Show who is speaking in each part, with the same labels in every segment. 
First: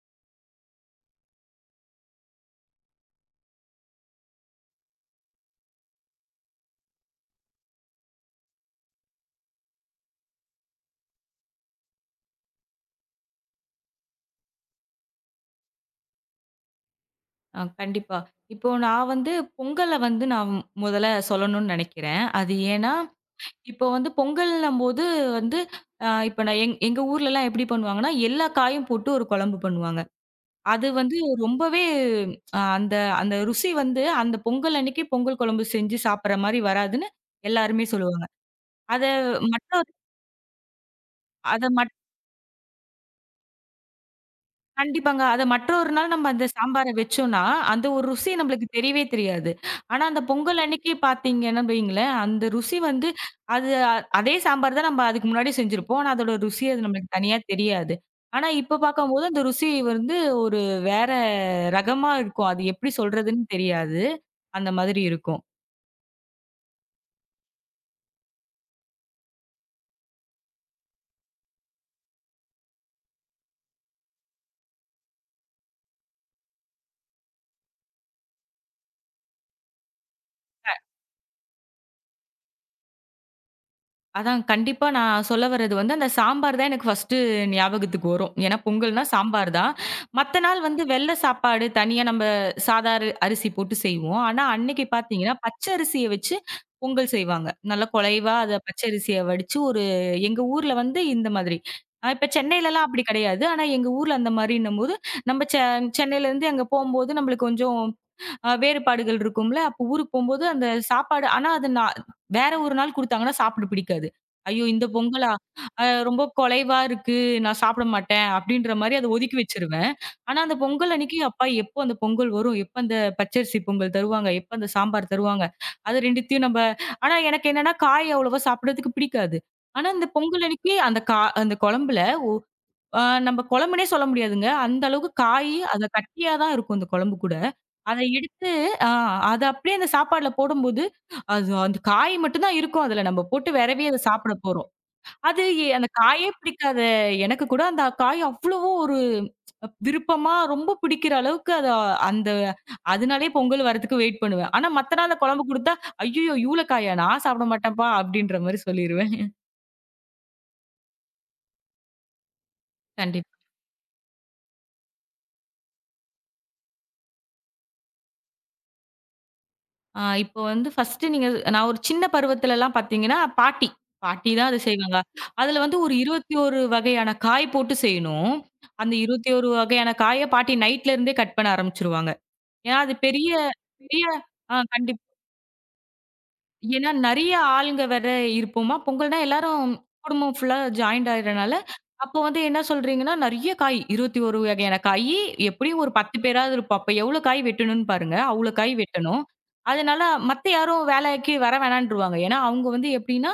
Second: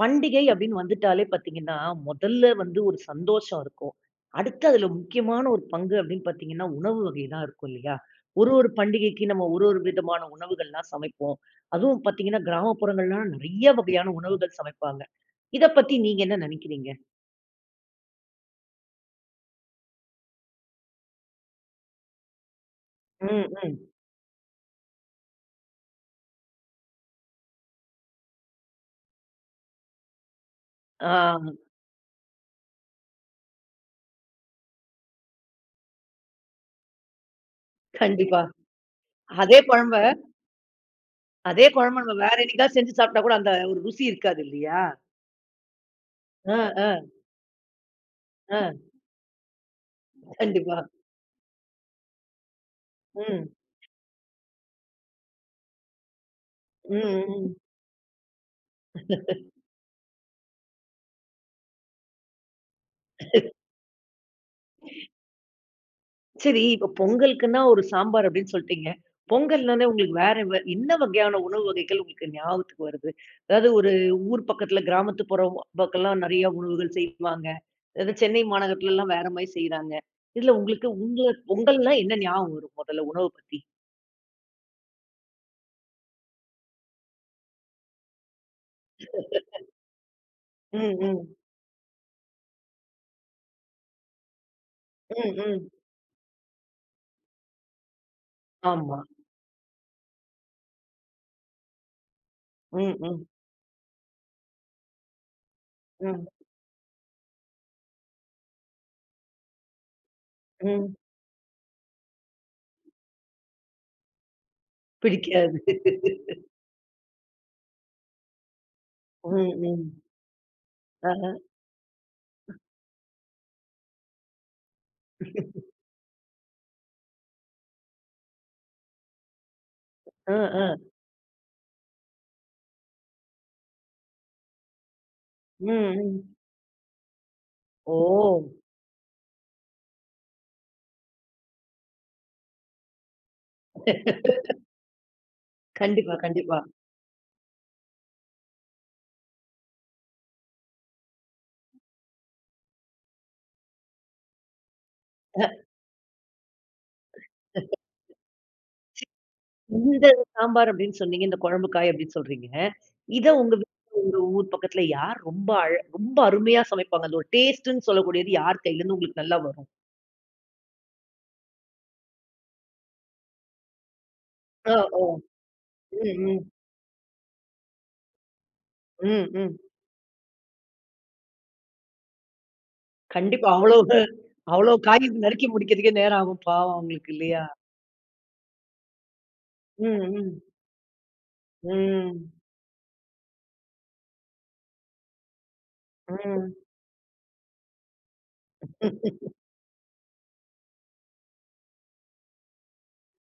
Speaker 1: பண்டிகை அப்படின்னு வந்துட்டாலே பார்த்தீங்கன்னா, முதல்ல வந்து ஒரு சந்தோஷம் இருக்கும். அடுத்து அதுல முக்கியமான ஒரு பங்கு அப்படின்னு பார்த்தீங்கன்னா, உணவு வகை தான் இருக்கும் இல்லையா? ஒரு ஒரு பண்டிகைக்கு நம்ம ஒரு ஒரு விதமான உணவுகள்லாம் சமைப்போம். அதுவும் பார்த்தீங்கன்னா, கிராமப்புறங்கள்லாம் நெறைய வகையான உணவுகள் சமைப்பாங்க. இத பத்தி நீங்க என்ன நெனைக்கிறீங்க?
Speaker 2: கண்டிப்பா. இப்போ நான் வந்து பொங்கல வந்து நான் முதல்ல சொல்லணும்னு நெனைக்கிறேன். அது ஏன்னா,
Speaker 1: ம், ம்.
Speaker 2: இப்போ வந்து பொங்கல்ன்னும்போது வந்து இப்ப நான் எங்க ஊர்லலாம் எப்படி பண்ணுவாங்கன்னா, எல்லா காயும் போட்டு ஒரு குழம்பு பண்ணுவாங்க. அது
Speaker 1: ஆ
Speaker 2: வந்து ரொம்பவே அந்த அந்த ருசி வந்து அந்த பொங்கல் அன்னைக்கு பொங்கல் குழம்பு செஞ்சு சாப்பிடுற மாரி வராதுன்னு எல்லாருமே சொல்லுவாங்க.
Speaker 1: கண்டிப்பா.
Speaker 2: அத
Speaker 1: அதே
Speaker 2: மற்ற
Speaker 1: குழம்ப
Speaker 2: அத
Speaker 1: அதே
Speaker 2: மற்ற
Speaker 1: குழம்ப நம்ம வேற என்னைக்காவது செஞ்சு சாப்பிட்டா கூட அந்த ஒரு ருசி இருக்காது இல்லையா?
Speaker 2: கண்டிப்பாங்க. அத மற்றொரு நாள் நம்ம அந்த
Speaker 1: ஆ,
Speaker 2: சாம்பார
Speaker 1: ஆ,
Speaker 2: வச்சோம்னா, அந்த ஒரு ருசி
Speaker 1: ஆ.
Speaker 2: நம்மளுக்கு தெரியவே தெரியாது. ஆனா, அந்த பொங்கல்
Speaker 1: கண்டிப்பா.
Speaker 2: அன்னைக்கு பார்த்தீங்கன்னா வையுங்களேன், அந்த ருசி வந்து
Speaker 1: ம்.
Speaker 2: அது அதே சாம்பார் தான் நம்ம அதுக்கு முன்னாடி செஞ்சிருப்போம். ஆனா, அதோட ருசி அது
Speaker 1: ம்,
Speaker 2: நம்மளுக்கு தனியா
Speaker 1: ம்.
Speaker 2: தெரியாது. ஆனா, இப்ப பார்க்கும்போது அந்த ருசி வந்து ஒரு வேற ரகமா இருக்கும். அது எப்படி சொல்றதுன்னு தெரியாது. அந்த மாதிரி இருக்கும்.
Speaker 1: சரி, இப்ப பொங்கலுக்குன்னா ஒரு சாம்பார் அப்படின்னு சொல்ட்டீங்க. பொங்கல்னாலே உங்களுக்கு வேற என்ன வகையான உணவு வகைகள் உங்களுக்கு ஞாபகத்துக்கு வருது? அதாவது ஒரு ஊர் பக்கத்துல கிராமத்துப்புறம் பக்கம்லாம் நெறைய உணவுகள் செய்வாங்க. அதாவது சென்னை மாநகரத்துலலாம் வேற மாரி செய்றாங்க. இதுல உங்களுக்கு உங்க பொங்கல்னா என்ன ஞாபகம் வரும் முதல்ல உணவ பத்தி?
Speaker 2: அதான் கண்டிப்பா நான் சொல்ல வர்றது வந்து, அந்த சாம்பார் தான் எனக்கு ஃபர்ஸ்ட்டு ஞாபகத்துக்கு வரும். ஏன்னா பொங்கல்னா சாம்பார் தான். மத்த நாள் வந்து
Speaker 1: ம்,
Speaker 2: வெள்ள
Speaker 1: ம்.
Speaker 2: சாப்பாடு தனியா நம்ம சாதா அரிசி போட்டு செய்வோம். ஆனா அன்னைக்கு
Speaker 1: ம்,
Speaker 2: பார்த்தீங்கன்னா,
Speaker 1: ம்.
Speaker 2: பச்சை அரிசிய வச்சு பொங்கல் செய்வாங்க. நல்லா குழைவா அத பச்சை
Speaker 1: ஆமா.
Speaker 2: அரிசிய வடிச்சு ஒரு எங்க ஊர்ல வந்து இந்த மாதிரி. இப்ப சென்னையிலலாம்
Speaker 1: ம்,
Speaker 2: அப்படி
Speaker 1: ம்.
Speaker 2: கிடையாது. ஆனா எங்க ஊர்ல அந்த மாரின்னும்போது, நம்ம
Speaker 1: ம்,
Speaker 2: சென்னையிலேருந்து அங்க போம்போது நம்மளுக்கு கொஞ்சம் வேறுபாடுகள் இருக்கும்ல. அப்போ ஊருக்கு போம்போது அந்த
Speaker 1: ம்.
Speaker 2: சாப்பாடு ஆனா அது நான் வேற ஒரு நாள் குடுத்தாங்கன்னா சாப்பிட பிடிக்காது. ஐயோ! இந்த பொங்கலா?
Speaker 1: பிடிக்காது.
Speaker 2: ரொம்ப கொலைவா இருக்கு. நான் சாப்பிட மாட்டேன். அப்படின்ற மாரி அத ஒதுக்கி
Speaker 1: ம், ம்.
Speaker 2: வச்சுருவேன். ஆனா அந்த பொங்கல் அன்னைக்கு,
Speaker 1: ஆஹ.
Speaker 2: அப்பா எப்போ அந்த பொங்கல் வரும்? எப்ப அந்த பச்சரிசி பொங்கல் தருவாங்க? எப்ப அந்த சாம்பார் தருவாங்க? அது 2த்தையும் நம்ப ஆனா எனக்கு என்னன்னா, காய் அவ்வளவா சாப்பிடறதுக்கு பிடிக்காது. ஆனா இந்த
Speaker 1: அ,
Speaker 2: பொங்கல் அன்னைக்கு
Speaker 1: அ.
Speaker 2: அந்த அந்த குழம்புல ஆ நம்ம குழம்புன்னே சொல்ல முடியாதுங்க. அந்த அளவுக்கு காயி
Speaker 1: ம்,
Speaker 2: அத கட்டியா
Speaker 1: ம்.
Speaker 2: தான் இருக்கும் அந்த குழம்பு கூட.
Speaker 1: ஓ!
Speaker 2: அத எடுத்து ஆ அத அப்படியே அந்த சாப்பாடுல போடும்போது, அது அந்த காய் மட்டும் தான் இருக்கும் அதுல. நம்ம போட்டு வெரவி அத சாப்பிட போறோம். அது அந்த
Speaker 1: கண்டிப்பா,
Speaker 2: காயே
Speaker 1: கண்டிப்பா.
Speaker 2: பிடிக்காத எனக்கு கூட அந்த காய் அவ்வளவோ ஒரு விருப்பமா ரொம்ப பிடிக்கிற அளவுக்கு அத அந்த அதனாலயே பொங்கல் வரதுக்கு வெயிட் பண்ணுவேன். ஆனா மத்த நாள் அந்த குழம்பு குடுத்தா, "ஐய்யயோ! இவ்ளோ காயா? நான் சாப்பிட மாட்டேன்ப்பா" அப்படின்ற மாரி சொல்லிருவேன்.
Speaker 1: இந்த சாம்பார் அப்படின்னு சொன்னீங்க. இந்த குழம்பு காய் அப்படின்னு சொல்றீங்க. இத
Speaker 2: கண்டிப்பா.
Speaker 1: உங்க வீட்ல உங்க ஊர் பக்கத்துல யார் ரொம்ப ரொம்ப அருமையா சமைப்பாங்க? அந்த ஒரு டேஸ்ட்டுன்னு சொல்லக்கூடியது யார் கையிலருந்து உங்களுக்கு நல்லா வரும்?
Speaker 2: இப்போ வந்து ஃபர்ஸ்ட்டு நீங்க நான் ஒரு சின்ன பருவத்துலலாம் பார்த்தீங்கன்னா, பாட்டி பாட்டி தான் அது
Speaker 1: ஓ!
Speaker 2: செய்வாங்க.
Speaker 1: ஓ!
Speaker 2: அதுல வந்து ஒரு
Speaker 1: ம், ம்.
Speaker 2: 21 வகையான காய் போட்டு செய்யணும். அந்த
Speaker 1: ம்,
Speaker 2: 21
Speaker 1: ம்.
Speaker 2: வகையான காய பாட்டி நைட்ல இருந்தே கட் பண்ண ஆரம்பிச்சுருவாங்க. ஏன்னா அது பெரிய
Speaker 1: கண்டிப்பா. அவ்வளவு
Speaker 2: பெரிய
Speaker 1: அவ்வளோ
Speaker 2: கண்டிப்பா.
Speaker 1: காய் நறுக்கி முடிக்கிறதுக்கே நேரம் ஆகும் பாவம்
Speaker 2: ஏன்னா
Speaker 1: அவங்களுக்கு
Speaker 2: நெறைய
Speaker 1: இல்லையா?
Speaker 2: ஆளுங்க வேற இருப்போமா, பொங்கல்னா எல்லாரும்
Speaker 1: ம்,
Speaker 2: குடும்பம்
Speaker 1: ம்.
Speaker 2: ஃபுல்லா ஜாயிண்ட் ஆயிடுறனால, அப்போ
Speaker 1: ம்.
Speaker 2: வந்து என்ன சொல்றீங்கன்னா, நெறைய காய் 21 வகையான காயி எப்படியும் ஒரு 10
Speaker 1: ம்.
Speaker 2: பேராவது இருப்போம். அப்ப எவ்வளோ காய் வெட்டணும்னு பாருங்க. அவ்வளோ காய் வெட்டணும். அதனால மத்த யாரும் வேலைக்கு வர வேணான்ருவாங்க. ஏன்னா அவங்க வந்து எப்படின்னா,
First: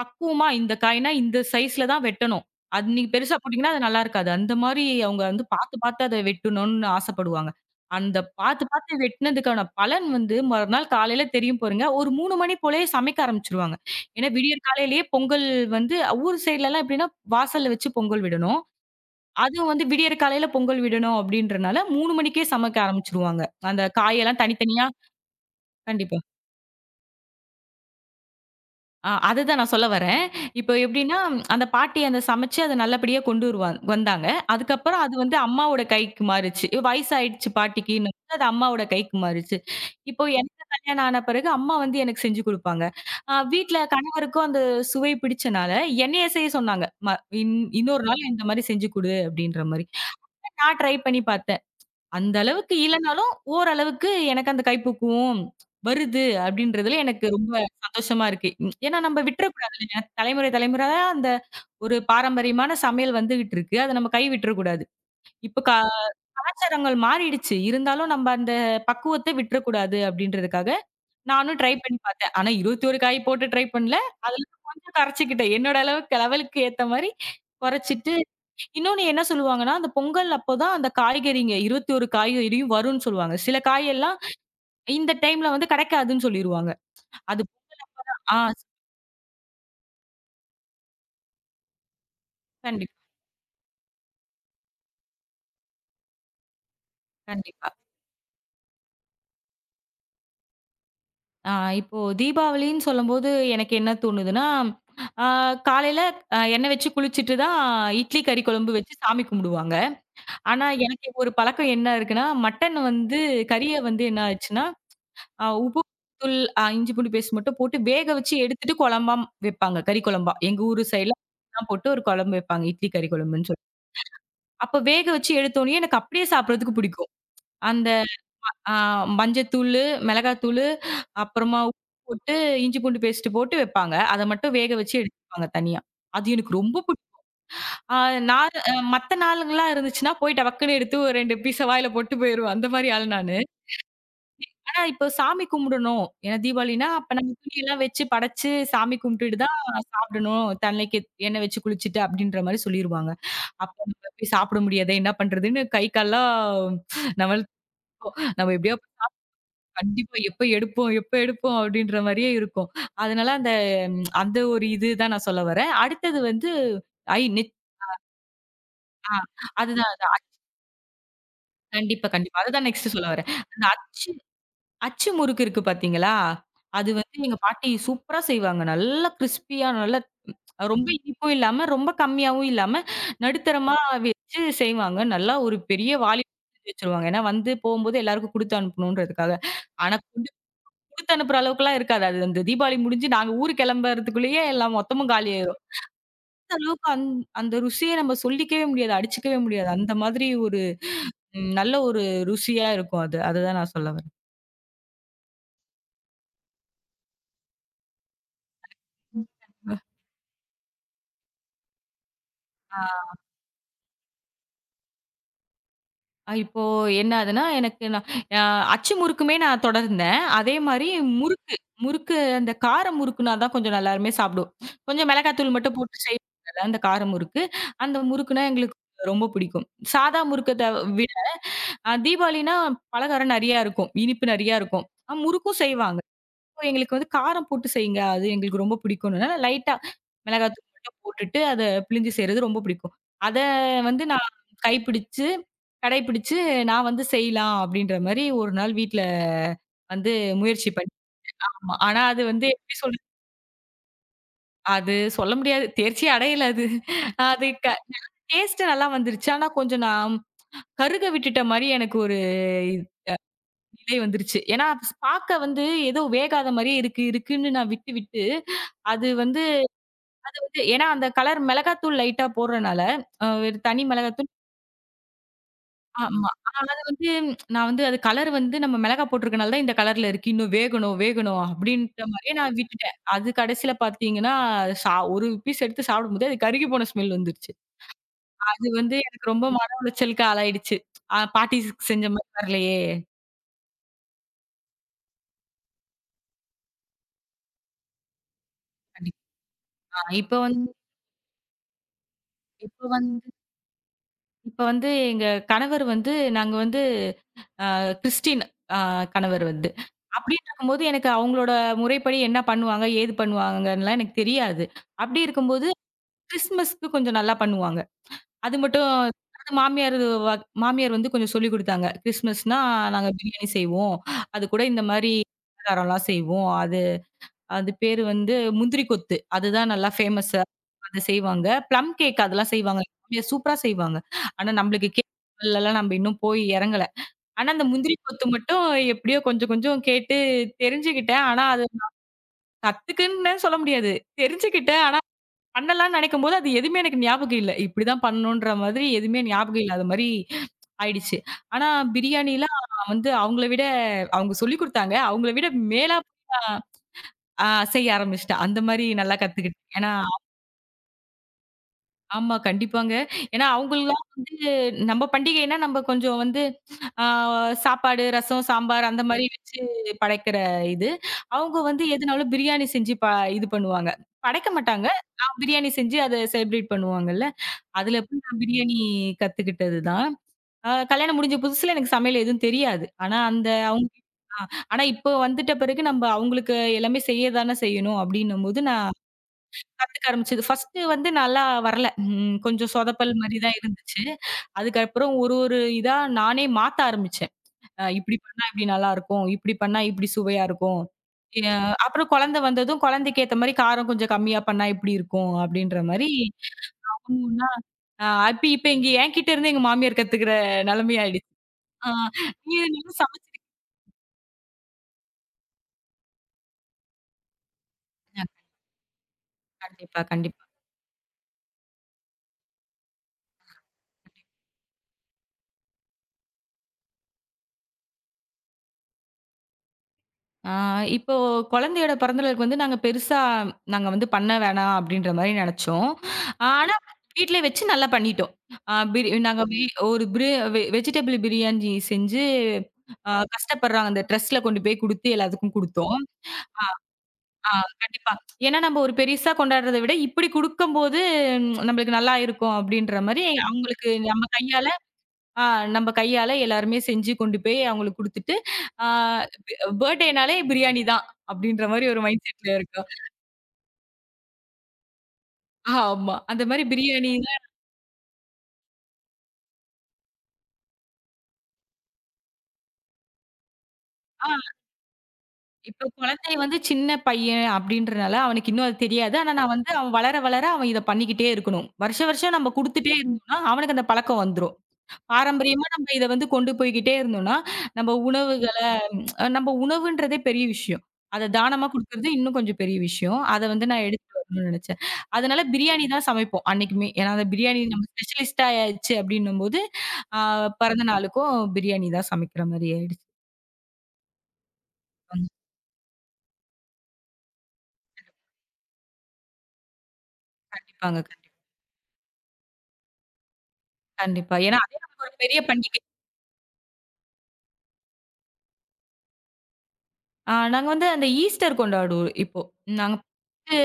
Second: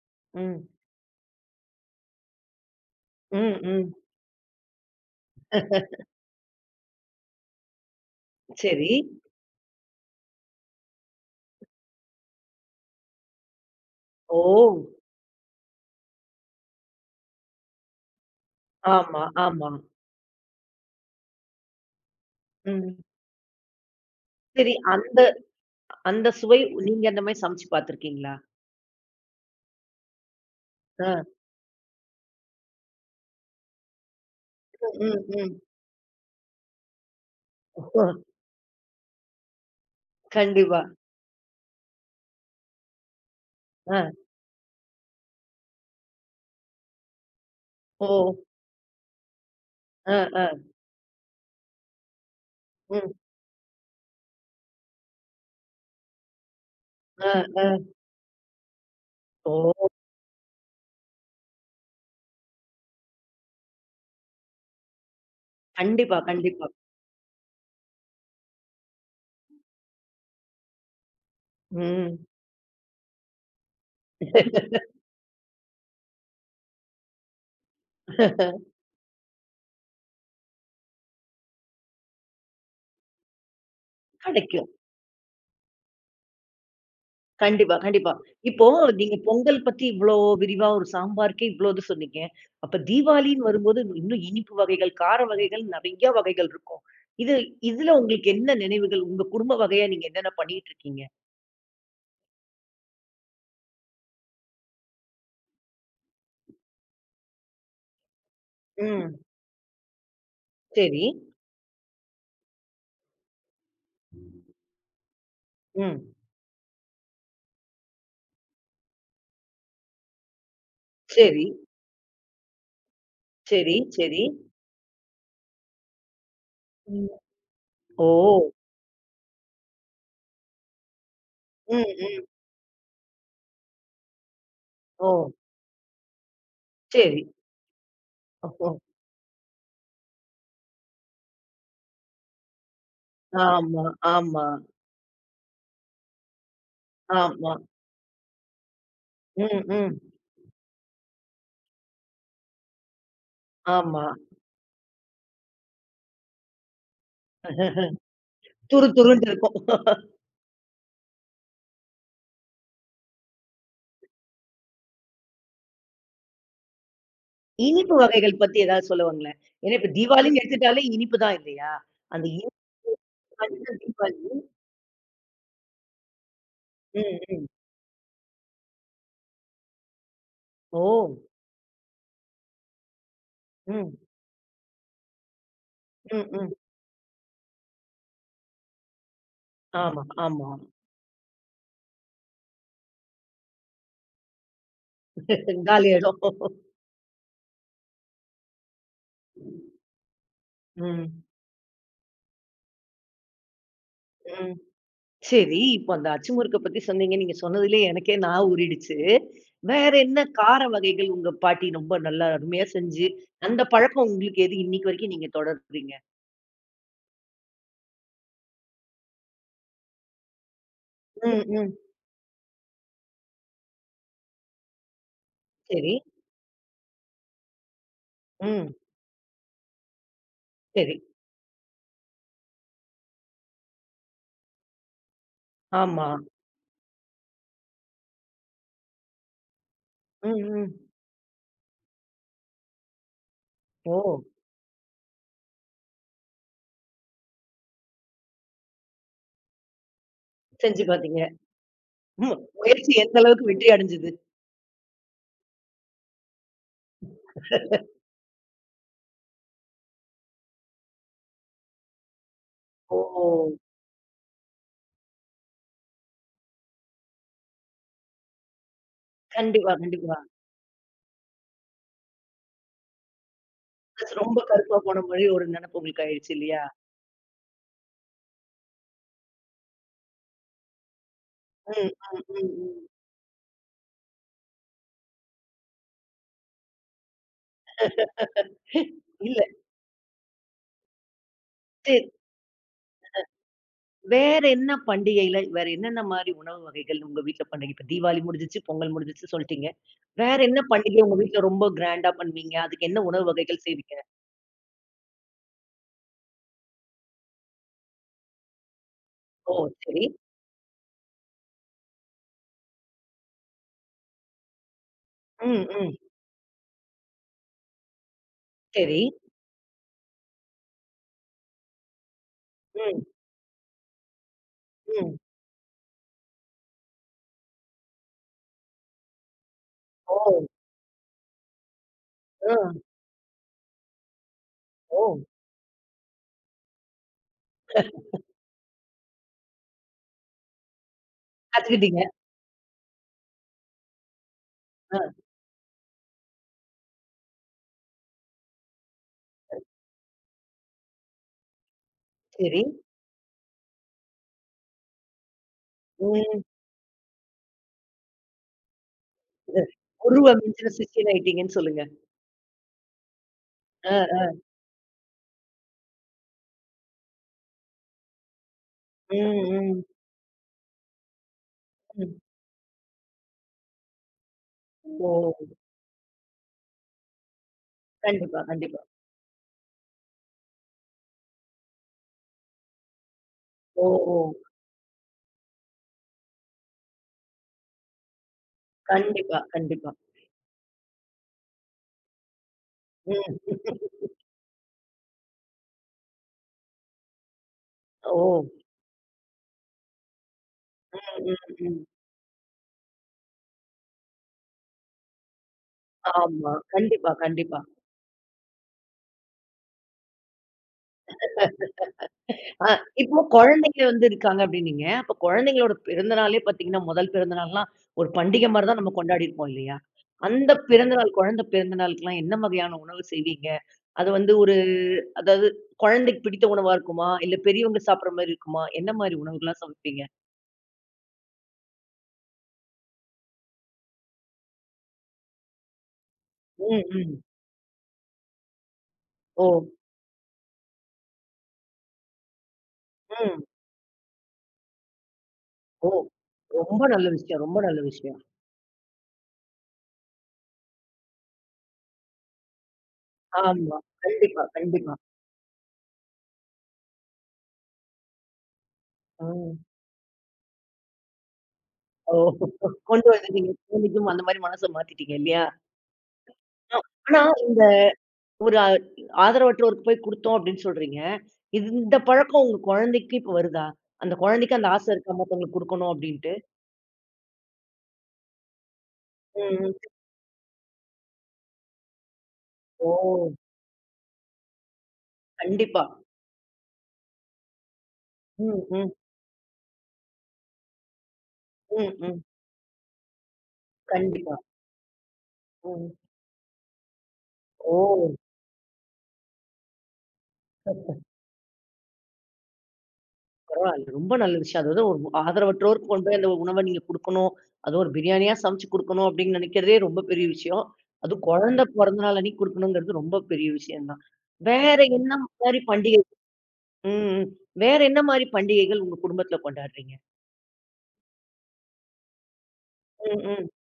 Speaker 2: பக்குவமா
Speaker 1: ம்.
Speaker 2: இந்த காய்னா, இந்த சைஸ்ல தான் வெட்டணும். அது நீங்க பெருசா
Speaker 1: ம்,
Speaker 2: போட்டீங்கன்னா, அது
Speaker 1: ம்.
Speaker 2: நல்லா இருக்காது. அந்த மாரி அவங்க வந்து பார்த்து, பார்த்து அத வெட்டணும்னு ஆசைப்படுவாங்க. அந்த பார்த்து,
Speaker 1: சரி.
Speaker 2: பார்த்து வெட்டினதுக்கான பலன் வந்து மறுநாள் காலையில தெரியும் பாருங்க. ஒரு 3 மணி போலயே சமைக்க ஆரம்பிச்சுருவாங்க. ஏன்னா
Speaker 1: ஓ!
Speaker 2: விடியற் காலையிலேயே பொங்கல் வந்து ஊர் சைட்லலாம் எப்படின்னா, வாசல்ல வச்சு பொங்கல் விடணும்.
Speaker 1: ஆமா,
Speaker 2: அதுவும்
Speaker 1: ஆமா.
Speaker 2: வந்து விடியற் காலையில பொங்கல் விடணும் அப்படின்றனால 3 மணிக்கே சமைக்க
Speaker 1: ம்.
Speaker 2: ஆரம்பிச்சுருவாங்க. அந்த காயெல்லாம்
Speaker 1: சரி
Speaker 2: தனித்தனியா
Speaker 1: அந்த
Speaker 2: கண்டிப்பா.
Speaker 1: அந்த சுவை நீங்க அந்த மாரி சமைச்சு பார்த்துருக்கீங்களா?
Speaker 2: அதுதான் நான் சொல்ல வரேன். இப்போ
Speaker 1: ஆ.
Speaker 2: எப்படின்னா, அந்த பாட்டி அந்த சமைச்சு அத நல்லபடியா கொண்டு வந்தாங்க. அதுக்கப்புறம் அது
Speaker 1: ம்,
Speaker 2: வந்து
Speaker 1: ம்.
Speaker 2: அம்மாவோட கைக்கு மாறுச்சு. இவ் வயசாயிடுச்சு
Speaker 1: ஓ,
Speaker 2: பாட்டிக்குன்னும் போது அது அம்மாவோட கைக்கு மாறுச்சு. இப்போ எனக்கு
Speaker 1: கண்டிப்பா.
Speaker 2: கல்யாணம் ஆன பிறகு அம்மா வந்து எனக்கு செஞ்சு குடுப்பாங்க. வீட்ல
Speaker 1: அ,
Speaker 2: கணவருக்கும் அந்த சுவை பிடிச்சனால என்னைய செய்ய சொன்னாங்க. இன்னொரு
Speaker 1: ஓ!
Speaker 2: நாள் இந்த மாரி செஞ்சு குடு அப்படின்ற மாரி.
Speaker 1: அ, அ,
Speaker 2: நான் ட்ரை பண்ணி பார்த்தேன். அந்த அளவுக்கு
Speaker 1: ம்,
Speaker 2: இல்லனாலும், ஓரளவுக்கு எனக்கு அந்த கைப்பக்குவம் வருது அப்படின்றதுல எனக்கு
Speaker 1: அ,
Speaker 2: ரொம்ப
Speaker 1: அ.
Speaker 2: சந்தோஷமா இருக்கு. ம். ஏன்னா நம்ம விட்டுறக்கூடாது
Speaker 1: ஓ!
Speaker 2: இல்லைங்க. தலைமுறை தலைமுறையா அந்த ஒரு பாரம்பரியமான சமையல் வந்துகிட்டு இருக்கு. அத நம்ம கை விட்டுறக்கூடாது. இப்ப
Speaker 1: கண்டிப்பா, கண்டிப்பா.
Speaker 2: கலாச்சாரங்கள் மாறிடுச்சு. இருந்தாலும் நம்ம அந்த பக்குவத்த விட்டுறக்கூடாது அப்படின்றதுக்காக நானும் ட்ரை பண்ணி
Speaker 1: ம்.
Speaker 2: பார்த்தேன். ஆனா 21 காய் போட்டு ட்ரை பண்ணல. அதுல கொஞ்சம் குறைச்சுக்கிட்டேன். என்னோட அளவுக்கு லெவலுக்கு ஏத்த மாரி குறைச்சிட்டு இன்னொன்னு என்ன சொல்லுவாங்கன்னா, அந்த பொங்கல் அப்பதான் அந்த காய்கறிங்க 21 காய்கறியும் வரும்ன்னு சொல்லுவாங்க. சில காயெல்லாம்
Speaker 1: கிடைக்கும்.
Speaker 2: இந்த டைம்ல வந்து கெடைக்காதுன்னு சொல்லிருவாங்க. அது
Speaker 1: கண்டிப்பா, கண்டிப்பா.
Speaker 2: ஆ
Speaker 1: இப்போ நீங்க பொங்கல் பத்தி இவ்ளோ விரிவா ஒரு சாம்பாருக்கே இவ்ளோ இது சொன்னீங்க. அப்ப
Speaker 2: கண்டிப்பா,
Speaker 1: தீபாவளின்னு வரும்போது இன்னும் இனிப்பு வகைகள், கார வகைகள் நெறைய வகைகள் இருக்கும். இது
Speaker 2: கண்டிப்பா.
Speaker 1: இதுல உங்களுக்கு என்ன நினைவுகள்? உங்க குடும்ப வகையா நீங்க என்னென்ன பண்ணிட்டு இருக்கீங்க?
Speaker 2: ஆ இப்போ தீபாவளின்னு சொல்லும்போது எனக்கு என்ன தோணுதுன்னா, ஆ காலையில எண்ணெய் வச்சு குளிச்சுட்டு தான் இட்லி, கறி குழம்பு வச்சு
Speaker 1: ம்.
Speaker 2: சாமி கும்பிடுவாங்க. ஆனா
Speaker 1: சரி.
Speaker 2: எனக்கு ஒரு பழக்கம் என்ன இருக்குன்னா, மட்டன் வந்து கறிய வந்து என்ன ஆச்சுன்னா உப்பு,
Speaker 1: ம்.
Speaker 2: தூள், இஞ்சி பூண்டு பேஸ்ட் மட்டும் போட்டு வேக வச்சு எடுத்துட்டு குழம்பா வைப்பாங்க. கறி குழம்பா. எங்க ஊரு சைடுல
Speaker 1: சரி,
Speaker 2: எல்லாம் போட்டு ஒரு குழம்பு வைப்பாங்க. இட்லி கறி குழம்புன்னு சொல்லி.
Speaker 1: சரி, சரி.
Speaker 2: அப்ப வேக வச்சு எடுத்தோனயே எனக்கு அப்படியே சாப்பிடுறதுக்கு
Speaker 1: ம்.
Speaker 2: பிடிக்கும். அந்த
Speaker 1: ஓ!
Speaker 2: அ மஞ்சத்தூளு, மிளகாத்தூளு, அப்புறமா
Speaker 1: ம்,
Speaker 2: உப்பு
Speaker 1: ம்.
Speaker 2: போட்டு இஞ்சி பூண்டு பேஸ்ட் போட்டு வைப்பாங்க. அத மட்டும் வேக வச்சு
Speaker 1: ஓ!
Speaker 2: எடுத்துப்பாங்க தனியா. அது எனக்கு ரொம்ப புடி
Speaker 1: சரி.
Speaker 2: அ நான்
Speaker 1: அப்போ
Speaker 2: மத்த நாளுங்கலாம் இருந்துச்சுன்னா போய் டபக்குன்னு எடுத்து ஒரு 2 பீஸ வாயில போட்டு போயிருவேன். அந்த மாரி ஆள் நானு.
Speaker 1: ஆமா, ஆமா,
Speaker 2: இப்போ சாமி கும்பிடணும். ஏன்னா தீபாவளின்னா, அப்ப நம்ம
Speaker 1: ஆமா.
Speaker 2: துணியெல்லாம் வச்சு படைச்சு, சாமி கும்பிட்டுட்டு
Speaker 1: ம்,
Speaker 2: தான்
Speaker 1: ம்.
Speaker 2: சாப்பிடணும். தலைக்கு எண்ணெய் வச்சு குளிச்சுட்டு அப்டின்ற மாரி சொல்லிருவாங்க. அப்ப
Speaker 1: ஆமா.
Speaker 2: நம்ம போய் சாப்பிட முடியாதே, என்ன பண்றதுன்னு கை, கால்லாம் நவழ்த்துக்கும். நம்ம எப்படியோ
Speaker 1: துரு துருன்ட்டு இருக்கும்.
Speaker 2: கண்டிப்பா எப்ப எடுப்போம், எப்ப எடுப்போம் அப்டின்ற மாரியே இருக்கும். அதனால அந்த அந்த ஒரு இது தான் நான் சொல்ல வரேன். அடுத்தது வந்து ஐ நித்
Speaker 1: இனிப்பு வகைகள் பத்தி ஏதாவது
Speaker 2: ஆ
Speaker 1: சொல்லுவாங்களேன்? ஏன்னா இப்ப
Speaker 2: அதுதான்.
Speaker 1: தீபாவளின்னு எடுத்துட்டாலே இனிப்பு தான் இல்லையா?
Speaker 2: கண்டிப்பா,
Speaker 1: அந்த
Speaker 2: கண்டிப்பா. அதுதான்
Speaker 1: இனிப்பு
Speaker 2: நெக்ஸ்ட் சொல்ல வரேன். அந்த
Speaker 1: வகைகள்
Speaker 2: அச்சு
Speaker 1: தீபாவளி.
Speaker 2: அச்சு முறுக்கு இருக்கு பார்த்தீங்களா? அது வந்து
Speaker 1: ம்,
Speaker 2: எங்க
Speaker 1: ம்.
Speaker 2: பாட்டி சூப்பரா செய்வாங்க. நல்லா கிரிஸ்பியா நல்லா
Speaker 1: ஓ!
Speaker 2: ரொம்ப இனிப்பும் இல்லாம, ரொம்ப கம்மியாவும் இல்லாம, நடுத்தரமா
Speaker 1: ம்,
Speaker 2: வச்சு செய்வாங்க. நல்லா ஒரு பெரிய வாளி
Speaker 1: ம், ம்.
Speaker 2: வச்சுருவாங்க. ஏன்னா வந்து போம்போது எல்லாருக்கும் குடுத்து அனுப்பணுன்றதுக்காக. ஆனா
Speaker 1: ஆமா,
Speaker 2: கொண்டு
Speaker 1: ஆமா.
Speaker 2: குடுத்து அனுப்புற அளவுக்குலாம் இருக்காது. அது அந்த தீபாவளி முடிஞ்சு நாங்க ஊரு கெளம்பறதுக்குள்ளேயே எல்லாம் மொத்தமும் காலி ஆயிரும்.
Speaker 1: காலி ஆயிடும்.
Speaker 2: அந்த அளவுக்கு அந்த ருசிய நம்ம சொல்லிக்கவே முடியாது. அடிச்சுக்கவே முடியாது. அந்த மாதிரி ஒரு
Speaker 1: ம்,
Speaker 2: நல்ல ஒரு ருசியா இருக்கும் அது. அதுதான் நான் சொல்ல வரேன்.
Speaker 1: ம். சரி, இப்ப அந்த அச்சு முறுக்க பத்தி சொன்னீங்க. நீங்க சொன்னதிலே எனக்கே நான் ஊறிடுச்சு.
Speaker 2: ம். கண்டிப்பா.
Speaker 1: வேற என்ன கார வகைகள் உங்க பாட்டி ரொம்ப நல்லா அருமையா செஞ்சு,
Speaker 2: ஆ.
Speaker 1: அந்த பழக்கம் உங்களுக்கு எது இன்னைக்கு வரைக்கும் நீங்க தொடர்றீங்க?
Speaker 2: இப்போ என்ன ஆதுன்னா, எனக்கு நான் அ அச்சு முறுக்குமே நான் தொடர்ந்தேன். அதே மாரி
Speaker 1: ம்,
Speaker 2: முறுக்கு
Speaker 1: ம்.
Speaker 2: முறுக்கு அந்த கார முறுக்குனா தான் கொஞ்சம் எல்லாருமே சாப்பிடுவோம். கொஞ்சம் மிளகாய் தூள் மட்டும்
Speaker 1: சரி.
Speaker 2: போட்டு செய்வாங்கல்ல அந்த கார முறுக்கு. அந்த முறுக்குனா
Speaker 1: ம்.
Speaker 2: எங்களுக்கு ரொம்ப பிடிக்கும். சாதா முறுக்கத்த
Speaker 1: சரி.
Speaker 2: விட தீபாவளினா பலகாரம் நெறையா இருக்கும். இனிப்பு நெறையா இருக்கும். முறுக்கும் செய்வாங்க.
Speaker 1: ஆமா.
Speaker 2: அப்போ எங்களுக்கு வந்து காரம் போட்டு செய்யுங்க. அது எங்களுக்கு ரொம்ப பிடிக்கும்னா, லைட்டா
Speaker 1: ம்,
Speaker 2: மிளகாய் தூள்
Speaker 1: ம்.
Speaker 2: மட்டும் போட்டுட்டு அத பிழிஞ்சு செய்றது ரொம்ப பிடிக்கும். அத
Speaker 1: ஓ!
Speaker 2: வந்து நான் கைப்பிடிச்சு கடைபிடிச்சு, நான் வந்து செய்யலாம் அப்படின்ற மாரி ஒரு நாள் வீட்ல வந்து முயற்சி
Speaker 1: செஞ்சு
Speaker 2: பண்ணி
Speaker 1: பார்த்தீங்க.
Speaker 2: ஆமா. ஆனா அது
Speaker 1: ம்.
Speaker 2: வந்து எப்படி
Speaker 1: முயற்சி
Speaker 2: சொல்றது?
Speaker 1: எந்த அளவுக்கு வெற்றி அடைஞ்சது?
Speaker 2: அது சொல்ல முடியாது. தேர்ச்சி அடையல அது. அது டேஸ்ட் நல்லா வந்துருச்சு. ஆனா கொஞ்சம் நான் கருக விட்டுட்ட மாரி எனக்கு ஒரு
Speaker 1: ஓ!
Speaker 2: நிலை வந்துருச்சு. ஏன்னா பாக்க வந்து ஏதோ வேகாத மாரியே இருக்கு, இருக்குன்னு நான் விட்டு விட்டு, அது வந்து
Speaker 1: கண்டிப்பா, கண்டிப்பா.
Speaker 2: ஏன்னா அந்த கலர் மிளகாத்தூள் லைட்டா போடுறனால, ஒரு தனி
Speaker 1: மனசு
Speaker 2: மிளகாத்தூள்
Speaker 1: ரொம்ப கருப்பா போன மாரி ஒரு நெனப்பு உங்களுக்கு
Speaker 2: ஆமா.
Speaker 1: ஆயிடுச்சு இல்லையா?
Speaker 2: ஆனா அது வந்து நான் வந்து அது கலர் வந்து நம்ம மிளகா போட்டிருக்கனால தான் இந்த கலர்ல இருக்கு. இன்னும் வேகணும்
Speaker 1: ம்,
Speaker 2: அப்படின்ற
Speaker 1: ம்,
Speaker 2: மாரியே
Speaker 1: ம்,
Speaker 2: நான்
Speaker 1: ம்.
Speaker 2: விட்டுட்டேன். அது கடைசியில பார்த்தீங்கன்னா, ஒரு பீஸ் எடுத்து சாப்பிடும்போது அது கருகி போன ஸ்மெல் வந்துருச்சு. அது வந்து எனக்கு
Speaker 1: இல்ல.
Speaker 2: ரொம்ப மன உளைச்சலுக்கு ஆளாயிடுச்சு. பாட்டி
Speaker 1: சரி.
Speaker 2: செஞ்ச மாரி வரலையே!
Speaker 1: வேற என்ன பண்டிகையில வேற என்னென்ன மாரி உணவு வகைகள் உங்க வீட்ல பண்டிகை? இப்ப தீபாவளி முடிஞ்சுச்சு, பொங்கல்
Speaker 2: கண்டிப்பா.
Speaker 1: முடிஞ்சுச்சு சொல்ட்டீங்க. வேற
Speaker 2: இப்ப
Speaker 1: என்ன
Speaker 2: வந்து
Speaker 1: பண்டிகை உங்க வீட்ல ரொம்ப கிராண்டா பண்ணுவீங்க?
Speaker 2: இப்ப
Speaker 1: அதுக்கு என்ன உணவு
Speaker 2: வந்து
Speaker 1: வகைகள் செய்வீங்க?
Speaker 2: இப்ப வந்து எங்க கணவர் வந்து நாங்க வந்து கிறிஸ்டின் அ கணவர்
Speaker 1: ஓ!
Speaker 2: வந்து.
Speaker 1: சரி.
Speaker 2: அப்படின்னு இருக்கும்போது எனக்கு அவங்களோட முறைப்படி என்ன பண்ணுவாங்க? ஏது பண்ணுவாங்கன்லாம் எனக்கு தெரியாது. அப்படி இருக்கும்போது
Speaker 1: ம், ம்.
Speaker 2: கிறிஸ்மஸ்க்கு கொஞ்சம் நல்லா பண்ணுவாங்க. அது மட்டும்
Speaker 1: சரி.
Speaker 2: அது மாமியாரு வ மாமியார் வந்து கொஞ்சம் சொல்லிக் குடுத்தாங்க. கிறிஸ்மஸ்னா
Speaker 1: ம்,
Speaker 2: நாங்க பிரியாணி செய்வோம். அது கூட இந்த மாரி
Speaker 1: ம்.
Speaker 2: பலகாரம்லாம் செய்வோம். அது அது பேரு வந்து முந்திரி கொத்து. அதுதான் நல்லா ஃபேமஸ்ஸா
Speaker 1: ஓ!
Speaker 2: அத செய்வாங்க. ப்ளம் கேக் அதெல்லாம்
Speaker 1: ஆ.
Speaker 2: செய்வாங்க. மாமியார் சூப்பரா செய்வாங்க. ஆனா நம்மளுக்கு
Speaker 1: ஓ!
Speaker 2: கேக் லலாம் நம்ம இன்னும் போய் எறங்கல. ஆனா அந்த முந்திரி கொத்து மட்டும் எப்படியோ கொஞ்சம் கொஞ்சம் கேட்டு தெரிஞ்சுக்கிட்டேன். ஆனா அது
Speaker 1: கத்துக்கிட்டீங்க.
Speaker 2: கத்துக்குன்னே சொல்ல முடியாது. தெரிஞ்சுக்கிட்டேன். ஆனா
Speaker 1: ஆ,
Speaker 2: பண்ணலாம்னு நினைக்கும்போது, அது எதுவுமே எனக்கு ஞாபகம் இல்ல. இப்படிதான் பண்ணணுன்ற மாதிரி எதுவுமே ஞாபகம் இல்லாத மாரி ஆயிடுச்சு. ஆனா பிரியாணிலாம்
Speaker 1: சரி.
Speaker 2: வந்து அவங்கள விட அவங்க சொல்லிக் குடுத்தாங்க. அவங்கள விட மேலா
Speaker 1: ம்.
Speaker 2: அ செய்ய ஆரம்பிச்சுட்டேன். அந்த மாரி நல்லா கத்துக்கிட்டேன். ஏன்னா
Speaker 1: குருவ மிஞ்சின சிஷ்யன் ஆயிட்டீங்கன்னு சொல்லுங்க.
Speaker 2: ஆமா கண்டிப்பாங்க. ஏன்னா
Speaker 1: ஆ,
Speaker 2: அவங்கலாம்
Speaker 1: ஆ.
Speaker 2: வந்து நம்ம பண்டிகைன்னா நம்ம கொஞ்சம் வந்து அ சாப்பாடு, ரசம், சாம்பார் அந்த மாரி
Speaker 1: ம்,
Speaker 2: வச்சு
Speaker 1: ம்,
Speaker 2: படைக்கிற இது. அவங்க வந்து
Speaker 1: ம்.
Speaker 2: எதுனாலும் பிரியாணி செஞ்சு இது பண்ணுவாங்க. படைக்க மாட்டாங்க.
Speaker 1: ஓ!
Speaker 2: பிரியாணி செஞ்சு அத செலிப்ரேட் பண்ணுவாங்கல்ல. அதுல போய்
Speaker 1: கண்டிப்பா,
Speaker 2: நான் பிரியாணி
Speaker 1: கண்டிப்பா.
Speaker 2: கத்துக்கிட்டது தான். கல்யாணம் முடிஞ்ச புதுசுல எனக்கு சமையல் எதுவும் தெரியாது. ஆனா அந்த
Speaker 1: ஓ!
Speaker 2: அவங்க
Speaker 1: ஓ!
Speaker 2: ஆ ஆனா இப்போ வந்துட்ட பிறகு நம்ப அவங்களுக்கு எல்லாமே செய்ய தானே செய்யணும் அப்டின்னும்போது நான்
Speaker 1: கண்டிப்பா, கண்டிப்பா.
Speaker 2: கத்துக்க ஆரம்பிச்சது. ஃபர்ஸ்ட்டு வந்து நல்லா வரல. ம் கொஞ்சம் சொதப்பல்
Speaker 1: ம்.
Speaker 2: மாரி தான் இருந்துச்சு. அதுக்கப்புறம் ஒரு ஒரு இதா நானே மாத்த ஆரம்பிச்சேன். இப்டி பண்ணா
Speaker 1: ஓ!
Speaker 2: இப்டி நல்லாருக்கும். இப்டி பண்ணா இப்டி சுவையா இருக்கும்.
Speaker 1: ம்,
Speaker 2: அ
Speaker 1: ம், ம்.
Speaker 2: அப்புறம் குழந்தை வந்ததும் குழந்தைக்கு ஏத்த மாரி காரம் கொஞ்சம் கம்மியா பண்ணா இப்டி இருக்கும் அப்டின்ற மாரி
Speaker 1: ஆமா. கண்டிப்பா, கண்டிப்பா.
Speaker 2: அப்ப இப்ப இங்க என்கிட்ட இருந்து எங்க மாமியார் கத்துக்கிற நிலைமை ஆயிடுச்சு. ஆ நீ
Speaker 1: ஆ,
Speaker 2: நல்லா
Speaker 1: இப்போ
Speaker 2: சமைச்சிருக்க.
Speaker 1: குழந்தைங்க வந்து இருக்காங்க அப்படின்னீங்க. அப்ப குழந்தைங்களோட பிறந்த நாளே பார்த்தீங்கன்னா, முதல் பிறந்த நாள்லாம் ஒரு பண்டிகை மாரி தான் நம்ம கொண்டாடியிருப்போம் இல்லையா?
Speaker 2: கண்டிப்பா, கண்டிப்பா.
Speaker 1: அந்த பிறந்த நாள் குழந்தை பிறந்த நாளுக்குலாம் என்ன வகையான உணவு செய்வீங்க? அது வந்து ஒரு அதாவது குழந்தைக்கு பிடித்த உணவா இருக்குமா? இல்ல பெரியவங்க சாப்பிடுற மாரி இருக்குமா? என்ன மாரி உணவுகள்லாம் சமைப்பீங்க?
Speaker 2: ஆ இப்போ குழந்தையோட பிறந்த நாளுக்கு வந்து நாங்க பெருசா நாங்க வந்து பண்ண வேணாம் அப்படின்ற மாரி நெனச்சோம். ஆனா
Speaker 1: ம், ம்.
Speaker 2: வீட்ல வச்சு நல்லா பண்ணிட்டோம். ஆ பிரி நாங்க
Speaker 1: ஓ!
Speaker 2: வி ஒரு வெஜிடபிள் பிரியாணி செஞ்சு
Speaker 1: ம்.
Speaker 2: கஷ்டப்படுறாங்க. அந்த ட்ரெஸ்ல கொண்டு போய் குடுத்து எல்லாத்துக்கும்
Speaker 1: ஓ!
Speaker 2: குடுத்தோம்.
Speaker 1: ரொம்ப நல்ல விஷயம்,
Speaker 2: ஆ
Speaker 1: ரொம்ப நல்ல
Speaker 2: கண்டிப்பா.
Speaker 1: விஷயம்.
Speaker 2: ஏன்னா நம்ம ஒரு பெருசா கொண்டாடுறத விட இப்படி குடுக்கும்போது நம்மளுக்கு நல்லா இருக்கும் அப்படின்ற மாரி
Speaker 1: ஆமா.
Speaker 2: அவங்களுக்கு நம்ம
Speaker 1: கண்டிப்பா,
Speaker 2: கையால
Speaker 1: கண்டிப்பா.
Speaker 2: ஆ நம்ம கையால எல்லாருமே செஞ்சு கொண்டு போய் அவங்களுக்கு குடுத்துட்டு, ஆ
Speaker 1: ம்.
Speaker 2: பர்த்டேனாலே பிரியாணி தான் அப்படின்ற மாரி ஒரு
Speaker 1: ஓ!
Speaker 2: மைண்ட் செட்ல இருக்கோம்.
Speaker 1: கொண்டு வந்துட்டீங்க. இன்னைக்கும் அந்த மாரி மனச மாத்திட்டீங்க இல்லையா?
Speaker 2: ஆமா. அந்த மாரி
Speaker 1: ஆ,
Speaker 2: பிரியாணி
Speaker 1: ஆனா
Speaker 2: தான்
Speaker 1: இந்த ஒரு ஆதரவற்றோருக்கு போய் குடுத்தோம் அப்படின்னு சொல்றீங்க. இது இந்த பழக்கம் உங்க குழந்தைக்கு இப்ப வருதா? அந்த
Speaker 2: ஆ
Speaker 1: குழந்தைக்கு அந்த ஆசை இருக்கா மத்தவங்களுக்கு
Speaker 2: இப்ப
Speaker 1: குடுக்கணும் அப்படின்ட்டு?
Speaker 2: குழந்தை வந்து சின்ன பையன் அப்படின்றனால அவனுக்கு இன்னும் அது தெரியாது. ஆனா நான் வந்து
Speaker 1: ம்.
Speaker 2: அவன் வளர, வளர அவன் இத பண்ணிக்கிட்டே இருக்கணும். வருஷம், வருஷம் நம்ம குடுத்துட்டே
Speaker 1: ஓ!
Speaker 2: இருந்தோம்னா, அவனுக்கு அந்த பழக்கம் வந்துரும். பாரம்பரியமா
Speaker 1: கண்டிப்பா.
Speaker 2: நம்ம இத வந்து கொண்டு போய்க்கிட்டே இருந்தோம்னா, நம்ம உணவுகள
Speaker 1: ம், ம்,
Speaker 2: நம்ம உணவுன்றதே பெரிய விஷயம். அத தானமா
Speaker 1: ம்,
Speaker 2: குடுக்குறது
Speaker 1: ம்.
Speaker 2: இன்னும் கொஞ்சம் பெரிய விஷயம். அத வந்து நான் எடுத்துட்டு
Speaker 1: கண்டிப்பா.
Speaker 2: வரணும்னு நெனச்சேன். அதனால பிரியாணி
Speaker 1: ம்.
Speaker 2: தான் சமைப்போம் அன்னைக்குமே. ஏன்னா அந்த பிரியாணி
Speaker 1: ஓ!
Speaker 2: நம்ம ஸ்பெஷலிஸ்ட்டா ஆயாச்சு அப்டின்னும்போது, ஆ பிறந்த நாளுக்கும் பிரியாணி தான் சமைக்கிற மாரி ஆயிடுச்சு.
Speaker 1: பரவால்ல. ரொம்ப நல்ல விஷயம். அதாவது ஒரு
Speaker 2: ம்.
Speaker 1: ஆதரவற்றோருக்கு கொண்டு போய் அந்த உணவ நீங்க குடுக்கணும். அதுவும் ஒரு பிரியாணியா சமைச்சு குடுக்கணும் அப்படின்னு நெனைக்கிறதே ரொம்ப பெரிய விஷயம்.
Speaker 2: கண்டிப்பாங்க.
Speaker 1: அதுவும் குழந்தை பொறந்த நாள் அன்னைக்கு குடுக்கணுங்கிறது ரொம்ப பெரிய விஷயம் தான்.
Speaker 2: கண்டிப்பா. ஏன்னா அதே
Speaker 1: வேற
Speaker 2: நமக்கு
Speaker 1: என்ன
Speaker 2: ஒரு பெரிய
Speaker 1: மாரி
Speaker 2: பண்டிகை.
Speaker 1: பண்டிகை ம், ம். வேற என்ன மாரி பண்டிகைகள் உங்க குடும்பத்துல கொண்டாடுறீங்க?
Speaker 2: நாங்க வந்து அந்த ஈஸ்டர் கொண்டாடுவோம் இப்போ. நாங்க
Speaker 1: ம், ம்.
Speaker 2: வந்து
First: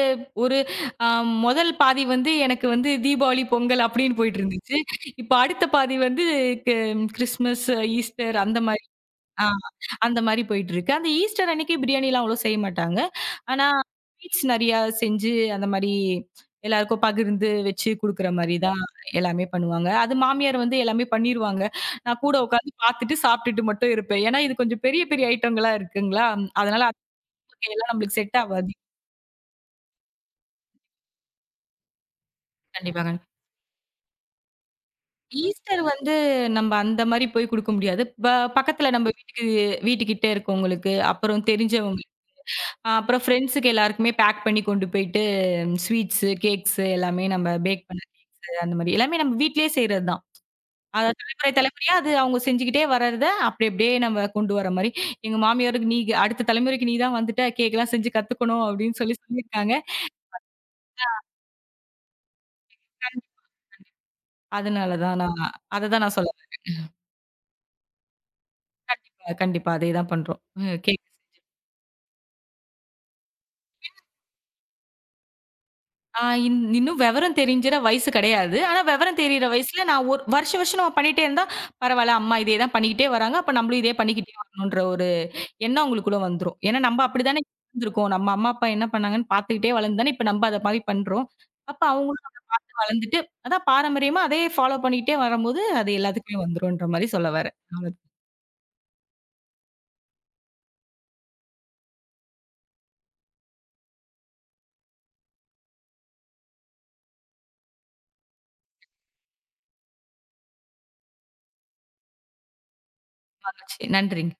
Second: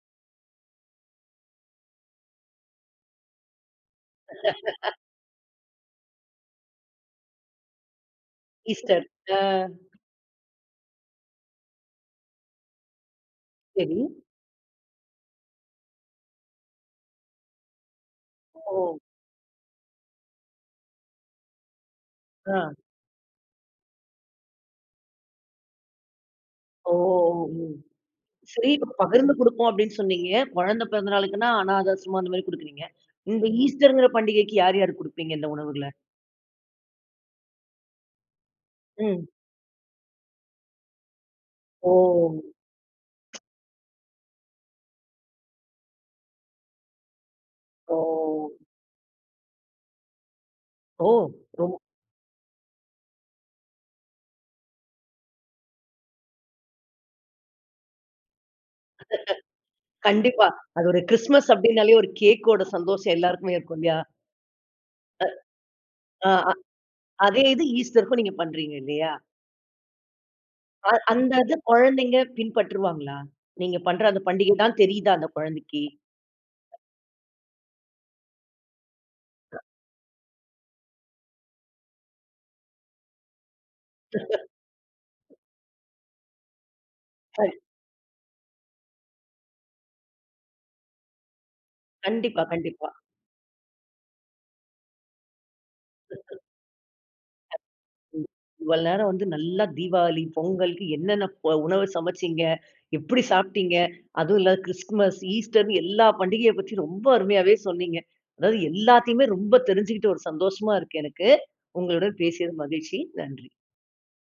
Speaker 2: ஒரு அ முதல் பாதி வந்து எனக்கு வந்து தீபாவளி, பொங்கல் அப்படின்னு போயிட்டு இருந்துச்சு. இப்ப அடுத்த பாதி வந்து க கிறிஸ்மஸ், ஈஸ்டர் அந்த மாரி
Speaker 1: ஈஸ்டர். ஆ
Speaker 2: ஆ அந்த மாரி போயிட்டு இருக்கு. அந்த ஈஸ்டர் அன்னைக்கு பிரியாணிலாம் அவ்வளோ செய்ய மாட்டாங்க. ஆனா
Speaker 1: சரி.
Speaker 2: ஸ்வீட்ஸ் நெறையா செஞ்சு அந்த மாரி எல்லாருக்கும் பகிர்ந்து வச்சு குடுக்குற மாரி
Speaker 1: ஓ!
Speaker 2: தான் எல்லாமே பண்ணுவாங்க. அது மாமியார் வந்து எல்லாமே பண்ணிருவாங்க. நான் கூட
Speaker 1: ஆ.
Speaker 2: உட்காந்து பார்த்துட்டு சாப்பிட்டுட்டு மட்டும் இருப்பேன். ஏன்னா இது கொஞ்சம் பெரிய பெரிய ஐட்டங்களா இருக்குங்களா, அதனால
Speaker 1: ஓ! ஓ! ம்.
Speaker 2: எல்லாம் நம்மளுக்கு செட்
Speaker 1: சரி
Speaker 2: ஆவாது.
Speaker 1: இப்ப பகிர்ந்து குடுப்போம் அப்படின்னு சொன்னீங்க. குழந்தை பிறந்த நாளுக்குன்னா அனாதை ஆசிரமம் அந்த மாரி குடுக்குறீங்க.
Speaker 2: கண்டிப்பாங்க.
Speaker 1: இந்த ஈஸ்டர்ங்கிற பண்டிகைக்கு யார் யாருக்கு குடுப்பீங்க இந்த
Speaker 2: ஈஸ்டர்
Speaker 1: உணவுகள?
Speaker 2: வந்து நம்ம அந்த மாரி போய் குடுக்க முடியாது. பக்கத்துல நம்ம
Speaker 1: ம்.
Speaker 2: வீட்டுக்கு வீட்டுக்கிட்ட இருக்கவங்களுக்கு, அப்புறம்
Speaker 1: ஓ!
Speaker 2: தெரிஞ்சவங்க, அப்புறம் ஃப்ரெண்ட்ஸுக்கு எல்லாருக்குமே பேக் பண்ணி கொண்டு போயிட்டு ஸ்வீட்ஸு, கேக்ஸு எல்லாமே நம்ம பேக்
Speaker 1: ஓ!
Speaker 2: பண்ண கேக்ஸு அந்த மாரி எல்லாமே நம்ம வீட்லயே செய்றது தான். அத
Speaker 1: ஓ!
Speaker 2: தலைமுறை
Speaker 1: ரொம்
Speaker 2: தலைமுறையா அது அவங்க செஞ்சுக்கிட்டே வர்றத அப்படி அப்படியே நம்ம கொண்டு வர மாரி. எங்க மாமியாருக்கு நீ அடுத்த தலைமுறைக்கு நீ தான் வந்துட்ட கேக்லாம் செஞ்சு கத்துக்கணும் அப்படின்னு சொல்லி சொல்லியிருக்காங்க.
Speaker 1: கண்டிப்பா. அது ஒரு கிறிஸ்மஸ் அப்படின்னாலே ஒரு கேக்கோட சந்தோஷம் எல்லாருக்குமே இருக்கும் இல்லையா?
Speaker 2: அதனால தான் நான் அத தான் நான் சொல்ல
Speaker 1: ஆ அதே இது ஈஸ்டருக்கும் நீங்க பண்றீங்க இல்லையா?
Speaker 2: கண்டிப்பா, கண்டிப்பா. அதேதான் பண்றோம். ம் கேக்
Speaker 1: அந்த இது குழந்தைங்க பின்பற்றுவாங்களா? நீங்க பண்ற அந்த பண்டிகை தான் தெரியுதா அந்த குழந்தைக்கு?
Speaker 2: ஆ இன் இன்னும் விவரம் தெரிஞ்சிற வயசு கிடையாது. ஆனா விவரம் தெரியிற வயசுல நான் ஒரு வருஷம் வருஷம் நம்ம பண்ணிட்டே இருந்தா, பரவால்ல அம்மா இதே தான் பண்ணிக்கிட்டே வராங்க. அப்ப நம்மளும் இதே பண்ணிக்கிட்டே வரணுன்ற ஒரு எண்ணம் அவங்களுக்குள்ள வந்துரும். ஏன்னா நம்ம அப்படித்தானே
Speaker 1: கண்
Speaker 2: இருந்திருக்கோம். நம்ம அம்மா, அப்பா என்ன பண்ணாங்கன்னு பார்த்துக்கிட்டே வளர்ந்து தானே இப்ப நம்ம அத மாரி பண்றோம். அப்ப அவங்களும்
Speaker 1: கண்டிப்பா, கண்டிப்பா.
Speaker 2: வளர்ந்துட்டு, அதான் பாரம்பரியமா அதே ஃபாலோ பண்ணிக்கிட்டே வரும்போது, அது எல்லாத்துக்குமே வந்துரும்ன்ற மாரி சொல்ல வரேன். அவ்ளோ
Speaker 1: இவ்வளவு நேரம் வந்து நல்லா தீபாவளி, பொங்கலுக்கு என்னென்ன உணவு சமைச்சீங்க? எப்படி சாப்பிட்டீங்க? அதுவும் இல்லாத கிறிஸ்துமஸ், ஈஸ்டர்ன்னு எல்லா பண்டிகைய பத்தி ரொம்ப அருமையாவே சொன்னீங்க. அதாவது எல்லாத்தையுமே ரொம்ப தெரிஞ்சுக்கிட்டு ஒரு சந்தோஷமா இருக்கு எனக்கு. உங்களுடன் பேசியது மகிழ்ச்சி. நன்றி.
Speaker 2: நன்றிங்க.